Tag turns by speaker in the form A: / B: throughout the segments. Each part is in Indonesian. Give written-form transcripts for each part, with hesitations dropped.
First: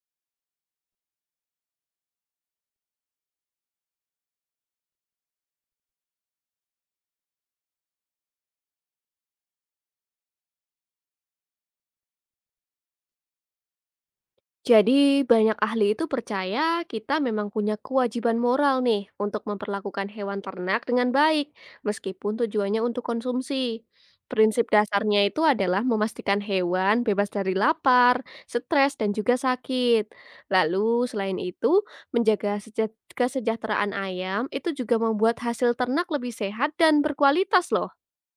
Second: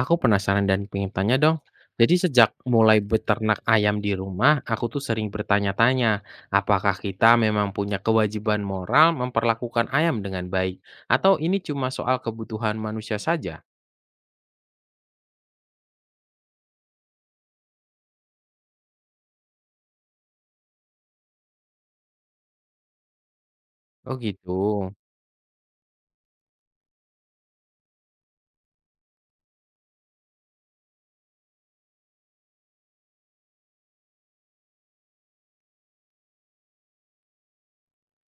A: Aku penasaran dan pengen tanya dong. Jadi sejak mulai beternak ayam di rumah, aku tuh sering bertanya-tanya, apakah kita memang punya kewajiban moral memperlakukan ayam dengan baik? Atau ini cuma soal kebutuhan manusia saja?
B: Jadi, banyak ahli itu percaya kita memang punya kewajiban moral nih untuk memperlakukan hewan ternak dengan baik, meskipun tujuannya untuk konsumsi.
A: Oh gitu.
B: Prinsip dasarnya itu adalah memastikan hewan bebas dari lapar, stres, dan juga sakit. Lalu, selain itu, menjaga kesejahteraan ayam itu juga membuat hasil ternak lebih sehat dan berkualitas loh.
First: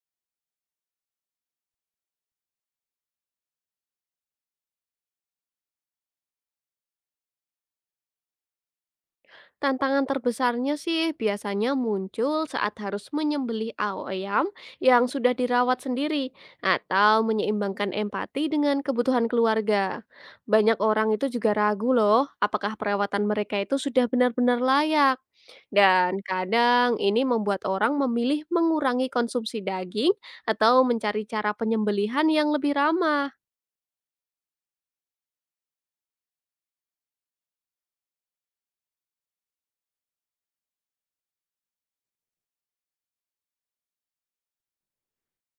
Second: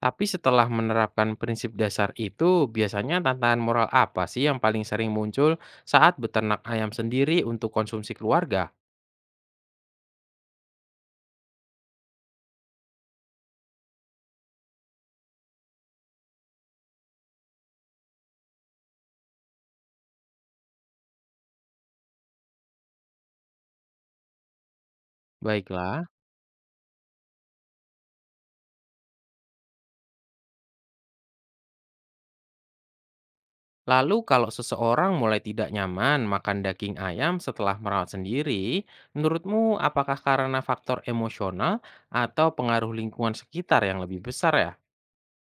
A: Tapi setelah menerapkan prinsip dasar itu, biasanya tantangan moral apa sih yang paling sering muncul saat beternak ayam sendiri untuk konsumsi keluarga?
B: Tantangan terbesarnya sih biasanya muncul saat harus menyembelih ayam yang sudah dirawat sendiri atau menyeimbangkan empati dengan kebutuhan keluarga. Banyak orang itu juga ragu loh apakah perawatan mereka itu sudah benar-benar layak.
A: Baiklah.
B: Dan kadang ini membuat orang memilih mengurangi konsumsi daging atau mencari cara penyembelihan yang lebih ramah.
A: Lalu kalau seseorang mulai tidak nyaman makan daging ayam setelah merawat sendiri, menurutmu apakah karena faktor emosional atau pengaruh lingkungan sekitar yang lebih besar ya?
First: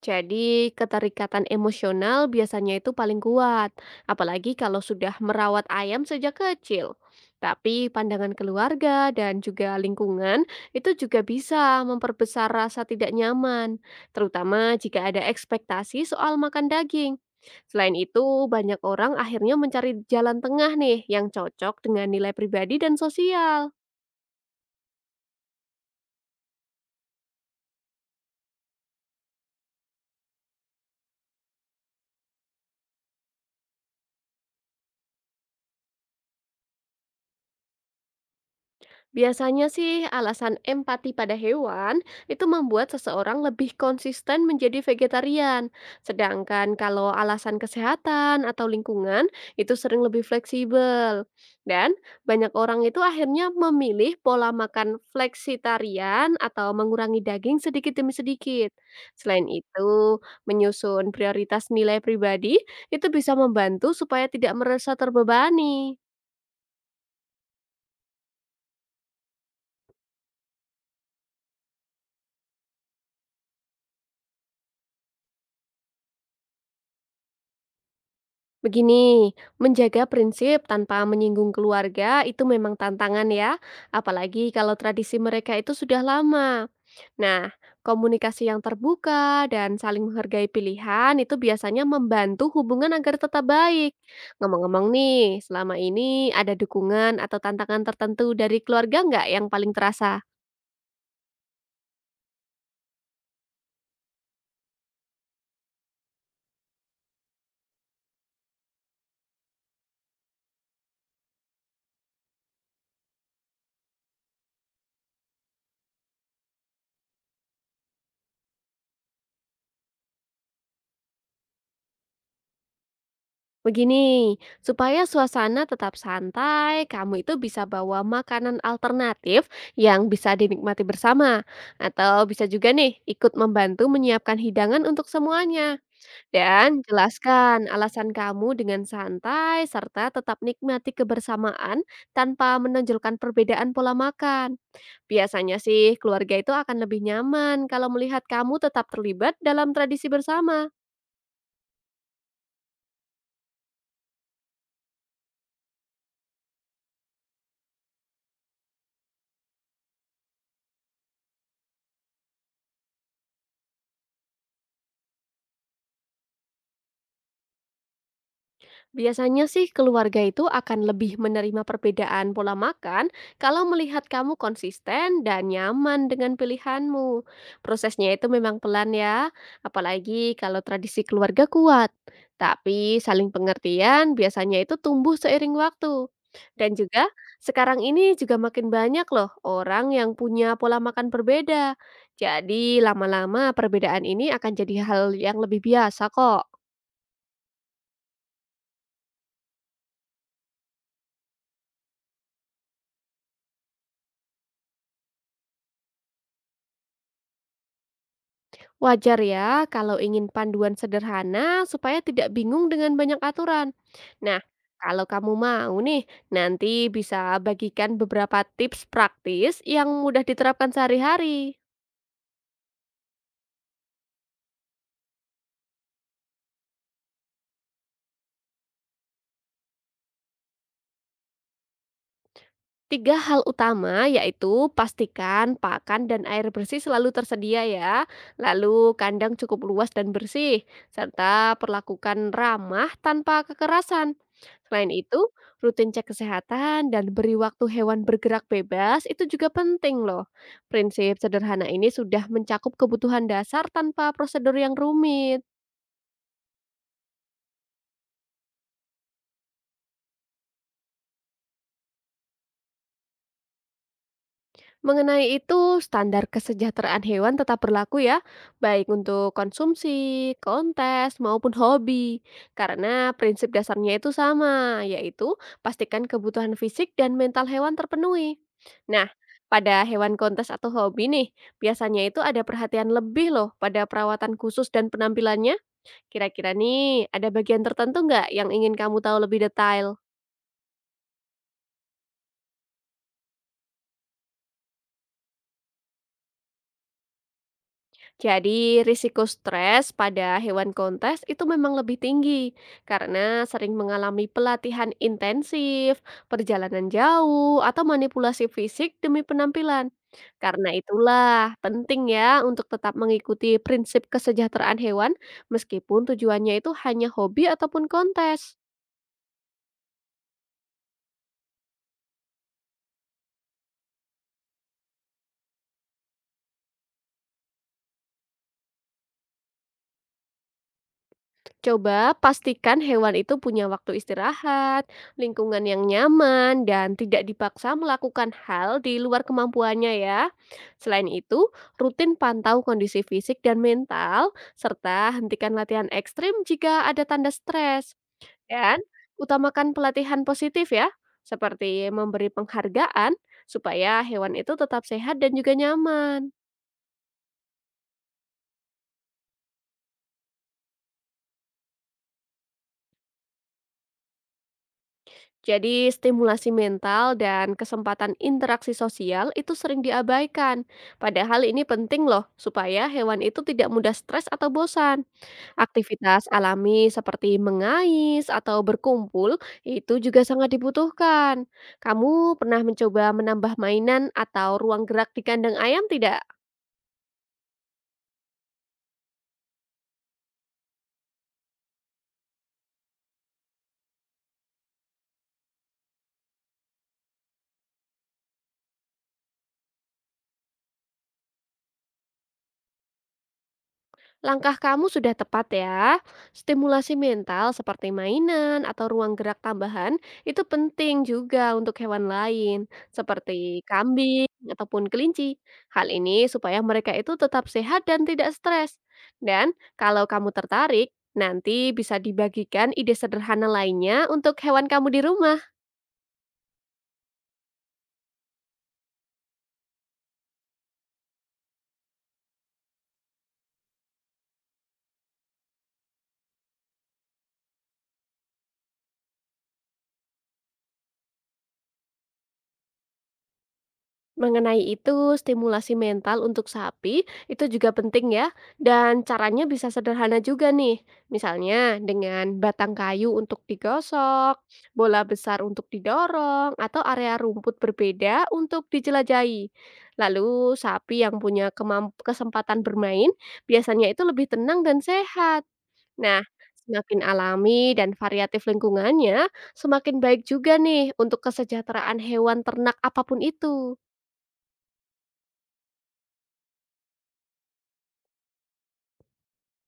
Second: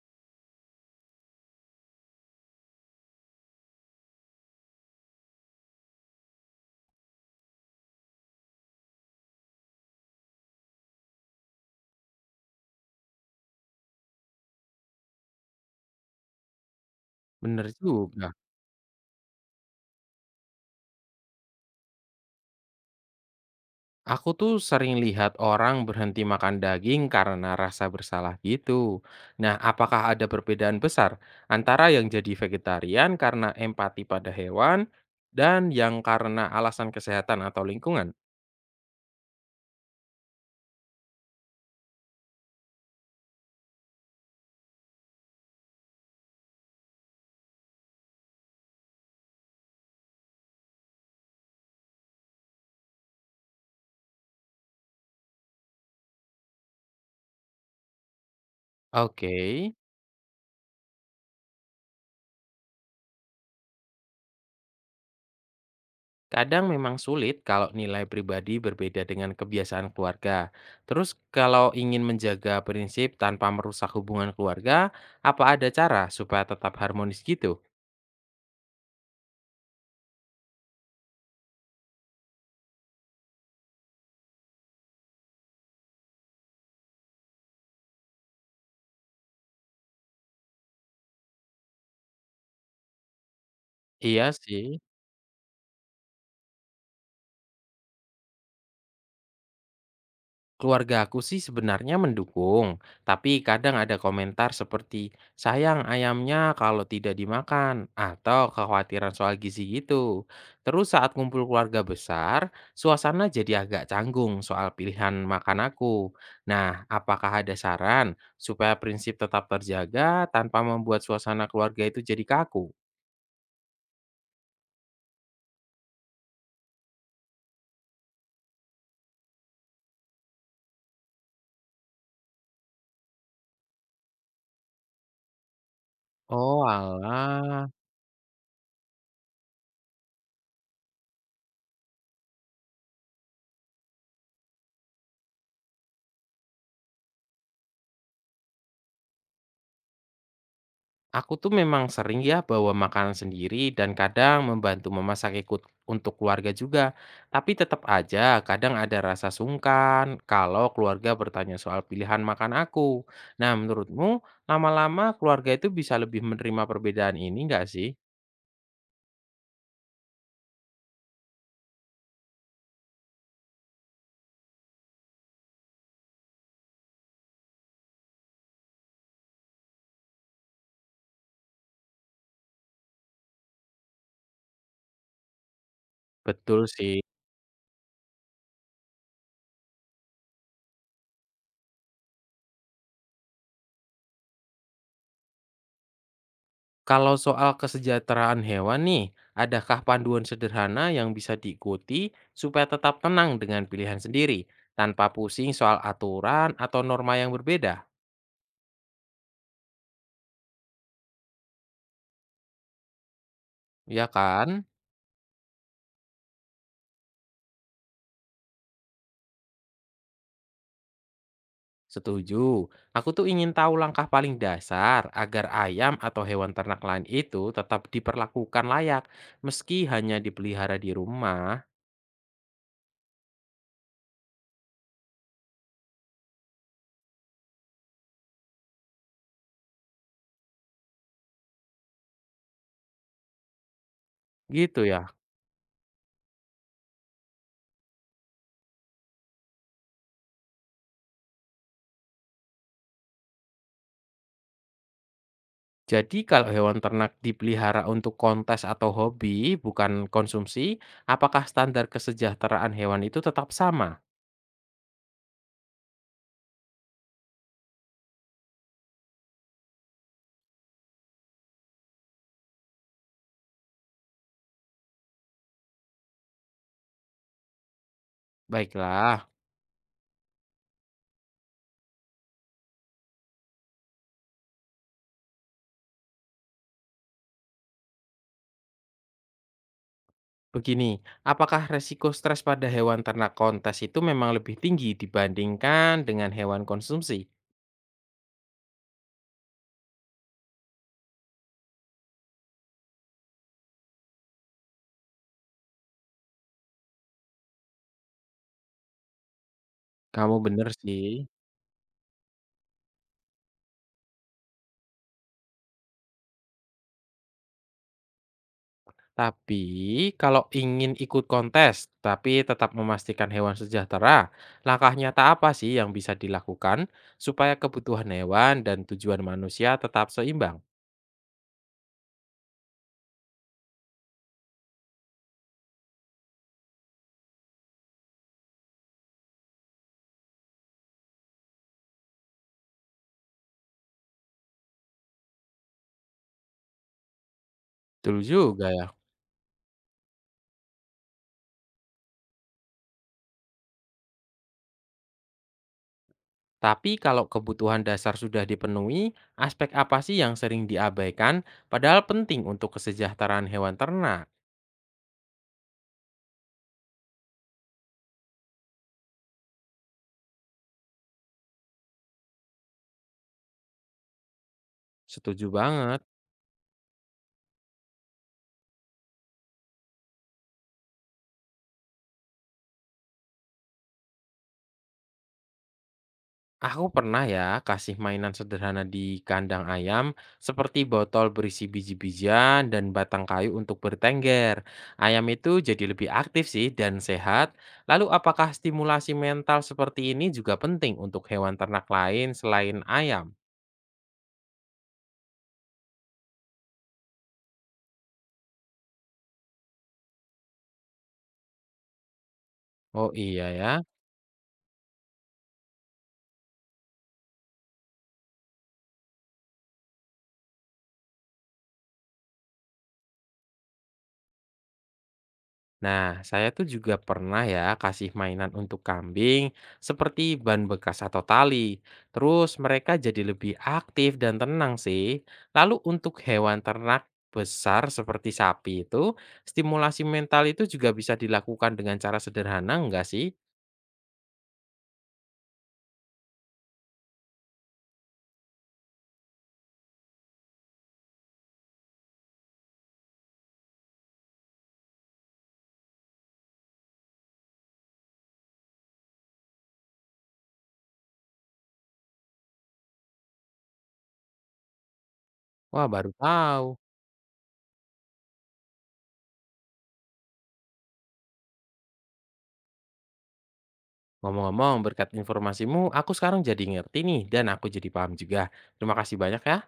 B: Jadi, keterikatan emosional biasanya itu paling kuat, apalagi kalau sudah merawat ayam sejak kecil. Tapi pandangan keluarga dan juga lingkungan itu juga bisa memperbesar rasa tidak nyaman, terutama jika ada ekspektasi soal makan daging.
A: Bener
B: Selain
A: juga.
B: itu, banyak orang akhirnya mencari jalan tengah nih yang cocok dengan nilai pribadi dan sosial.
A: Aku tuh sering lihat orang berhenti makan daging karena rasa bersalah gitu. Nah, apakah ada perbedaan besar antara yang jadi vegetarian karena empati pada hewan dan yang karena alasan kesehatan atau lingkungan?
B: Biasanya sih alasan empati pada hewan itu membuat seseorang lebih konsisten menjadi vegetarian. Sedangkan kalau alasan kesehatan atau lingkungan itu sering lebih fleksibel. Dan banyak orang itu akhirnya memilih pola makan fleksitarian atau mengurangi daging sedikit demi sedikit.
A: Oke.
B: Selain itu, menyusun prioritas nilai pribadi itu bisa membantu supaya tidak merasa terbebani.
A: Kadang memang sulit kalau nilai pribadi berbeda dengan kebiasaan keluarga. Terus kalau ingin menjaga prinsip tanpa merusak hubungan keluarga, apa ada cara supaya tetap harmonis gitu?
B: Begini, menjaga prinsip tanpa menyinggung keluarga itu memang tantangan ya, apalagi kalau tradisi mereka itu sudah lama. Nah, komunikasi yang terbuka dan saling menghargai pilihan itu biasanya membantu hubungan agar tetap baik.
A: Iya sih.
B: Ngomong-ngomong nih, selama ini ada dukungan atau tantangan tertentu dari keluarga nggak yang paling terasa?
A: Keluarga aku sih sebenarnya mendukung, tapi kadang ada komentar seperti sayang ayamnya kalau tidak dimakan atau kekhawatiran soal gizi gitu. Terus saat kumpul keluarga besar, suasana jadi agak canggung soal pilihan makan aku. Nah, apakah ada saran supaya prinsip tetap terjaga tanpa membuat suasana keluarga itu jadi kaku?
B: Begini, supaya suasana tetap santai, kamu itu bisa bawa makanan alternatif yang bisa dinikmati bersama. Atau bisa juga nih ikut membantu menyiapkan hidangan untuk semuanya.
A: Oh,
B: Dan jelaskan
A: alah.
B: alasan kamu dengan santai serta tetap nikmati kebersamaan tanpa menonjolkan perbedaan pola makan. Biasanya sih keluarga itu akan lebih nyaman kalau melihat kamu tetap terlibat dalam tradisi bersama.
A: Aku tuh memang sering ya bawa makanan sendiri dan kadang membantu memasak ikut untuk keluarga juga. Tapi tetap aja kadang ada rasa sungkan kalau keluarga bertanya soal pilihan makan aku. Nah, menurutmu lama-lama keluarga itu bisa lebih menerima perbedaan ini nggak sih?
B: Biasanya sih keluarga itu akan lebih menerima perbedaan pola makan kalau melihat kamu konsisten dan nyaman dengan pilihanmu. Prosesnya itu memang pelan ya, apalagi kalau tradisi keluarga kuat. Tapi saling pengertian biasanya itu tumbuh seiring waktu.
A: Betul
B: Dan
A: sih.
B: juga sekarang ini juga makin banyak loh orang yang punya pola makan berbeda. Jadi lama-lama perbedaan ini akan jadi hal yang lebih biasa kok.
A: Kalau soal kesejahteraan hewan nih, adakah panduan sederhana yang bisa diikuti supaya tetap tenang dengan pilihan sendiri, tanpa pusing soal aturan atau norma yang berbeda?
B: Wajar ya kalau ingin panduan sederhana supaya tidak bingung dengan banyak aturan.
A: Iya
B: Nah,
A: kan?
B: kalau kamu mau nih, nanti bisa bagikan beberapa tips praktis yang mudah diterapkan sehari-hari.
A: Setuju. Aku tuh ingin tahu langkah paling dasar agar ayam atau hewan ternak lain itu tetap diperlakukan layak, meski hanya dipelihara di rumah.
B: Tiga hal utama yaitu pastikan pakan dan air bersih selalu tersedia ya, lalu kandang cukup luas dan bersih, serta perlakukan ramah tanpa kekerasan.
A: Gitu
B: Selain
A: ya.
B: itu, rutin cek kesehatan dan beri waktu hewan bergerak bebas itu juga penting loh. Prinsip sederhana ini sudah mencakup kebutuhan dasar tanpa prosedur yang rumit.
A: Jadi kalau hewan ternak dipelihara untuk kontes atau hobi, bukan konsumsi, apakah standar kesejahteraan hewan itu tetap sama?
B: Mengenai itu, standar kesejahteraan hewan tetap berlaku ya, baik untuk konsumsi, kontes, maupun hobi. Karena prinsip dasarnya itu sama, yaitu pastikan kebutuhan fisik dan mental hewan terpenuhi. Nah,
A: Baiklah,
B: pada hewan kontes atau hobi nih, biasanya itu ada perhatian lebih loh pada perawatan khusus dan penampilannya. Kira-kira nih, ada bagian tertentu nggak yang ingin kamu tahu lebih detail?
A: begini, apakah resiko stres pada hewan ternak kontes itu memang lebih tinggi dibandingkan dengan hewan konsumsi?
B: Jadi, risiko stres pada hewan kontes itu memang lebih tinggi karena sering mengalami pelatihan intensif, perjalanan jauh, atau manipulasi fisik demi penampilan.
A: Kamu
B: Karena
A: bener sih.
B: itulah penting ya untuk tetap mengikuti prinsip kesejahteraan hewan meskipun tujuannya itu hanya hobi ataupun kontes.
A: Tapi, kalau ingin ikut kontes, tapi tetap memastikan hewan sejahtera, langkah nyata apa sih yang bisa dilakukan supaya kebutuhan hewan dan tujuan manusia tetap seimbang?
B: Coba pastikan hewan itu punya waktu istirahat, lingkungan yang nyaman, dan tidak dipaksa melakukan hal di luar kemampuannya ya. Selain itu, rutin pantau kondisi fisik dan mental, serta hentikan latihan ekstrim jika ada tanda stres.
A: Dulu juga
B: Dan
A: ya.
B: utamakan pelatihan positif ya, seperti memberi penghargaan supaya hewan itu tetap sehat dan juga nyaman.
A: Tapi kalau kebutuhan dasar sudah dipenuhi, aspek apa sih yang sering diabaikan padahal penting untuk kesejahteraan hewan ternak?
B: Jadi, stimulasi mental dan kesempatan interaksi sosial itu sering diabaikan. Padahal ini penting loh, supaya hewan itu tidak mudah stres atau bosan.
A: Setuju banget.
B: Aktivitas alami seperti mengais atau berkumpul itu juga sangat dibutuhkan. Kamu pernah mencoba menambah mainan atau ruang gerak di kandang ayam tidak?
A: Aku pernah ya kasih mainan sederhana di kandang ayam seperti botol berisi biji-bijian dan batang kayu untuk bertengger. Ayam itu jadi lebih aktif sih dan sehat. Lalu apakah stimulasi mental seperti ini juga penting untuk hewan ternak lain selain ayam?
B: Langkah kamu sudah tepat ya. Stimulasi mental seperti mainan atau ruang gerak tambahan itu penting juga untuk hewan lain
A: Oh iya
B: seperti
A: ya.
B: kambing ataupun kelinci. Hal ini supaya mereka itu tetap sehat dan tidak stres. Dan kalau kamu tertarik, nanti bisa dibagikan ide sederhana lainnya untuk hewan kamu di rumah.
A: Nah, saya tuh juga pernah ya kasih mainan untuk kambing seperti ban bekas atau tali. Terus mereka jadi lebih aktif dan tenang sih. Lalu untuk hewan ternak besar seperti sapi itu, stimulasi mental itu juga bisa dilakukan dengan cara sederhana enggak sih?
B: Mengenai itu, stimulasi mental untuk sapi itu juga penting ya, dan caranya bisa sederhana juga nih. Misalnya dengan batang kayu untuk digosok, bola besar untuk didorong, atau area rumput berbeda untuk dijelajahi. Lalu sapi yang punya kesempatan bermain biasanya itu lebih tenang dan sehat.
A: Wah, baru
B: Nah,
A: tahu.
B: semakin alami dan variatif lingkungannya, semakin baik juga nih untuk kesejahteraan hewan ternak apapun itu.
A: Ngomong-ngomong, berkat informasimu, aku sekarang jadi ngerti nih dan aku jadi paham juga. Terima kasih banyak ya.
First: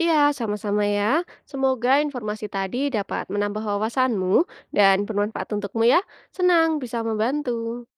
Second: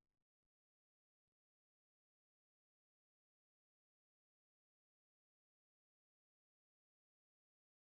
B: Iya, sama-sama ya. Semoga informasi tadi dapat menambah wawasanmu dan bermanfaat untukmu ya. Senang bisa membantu.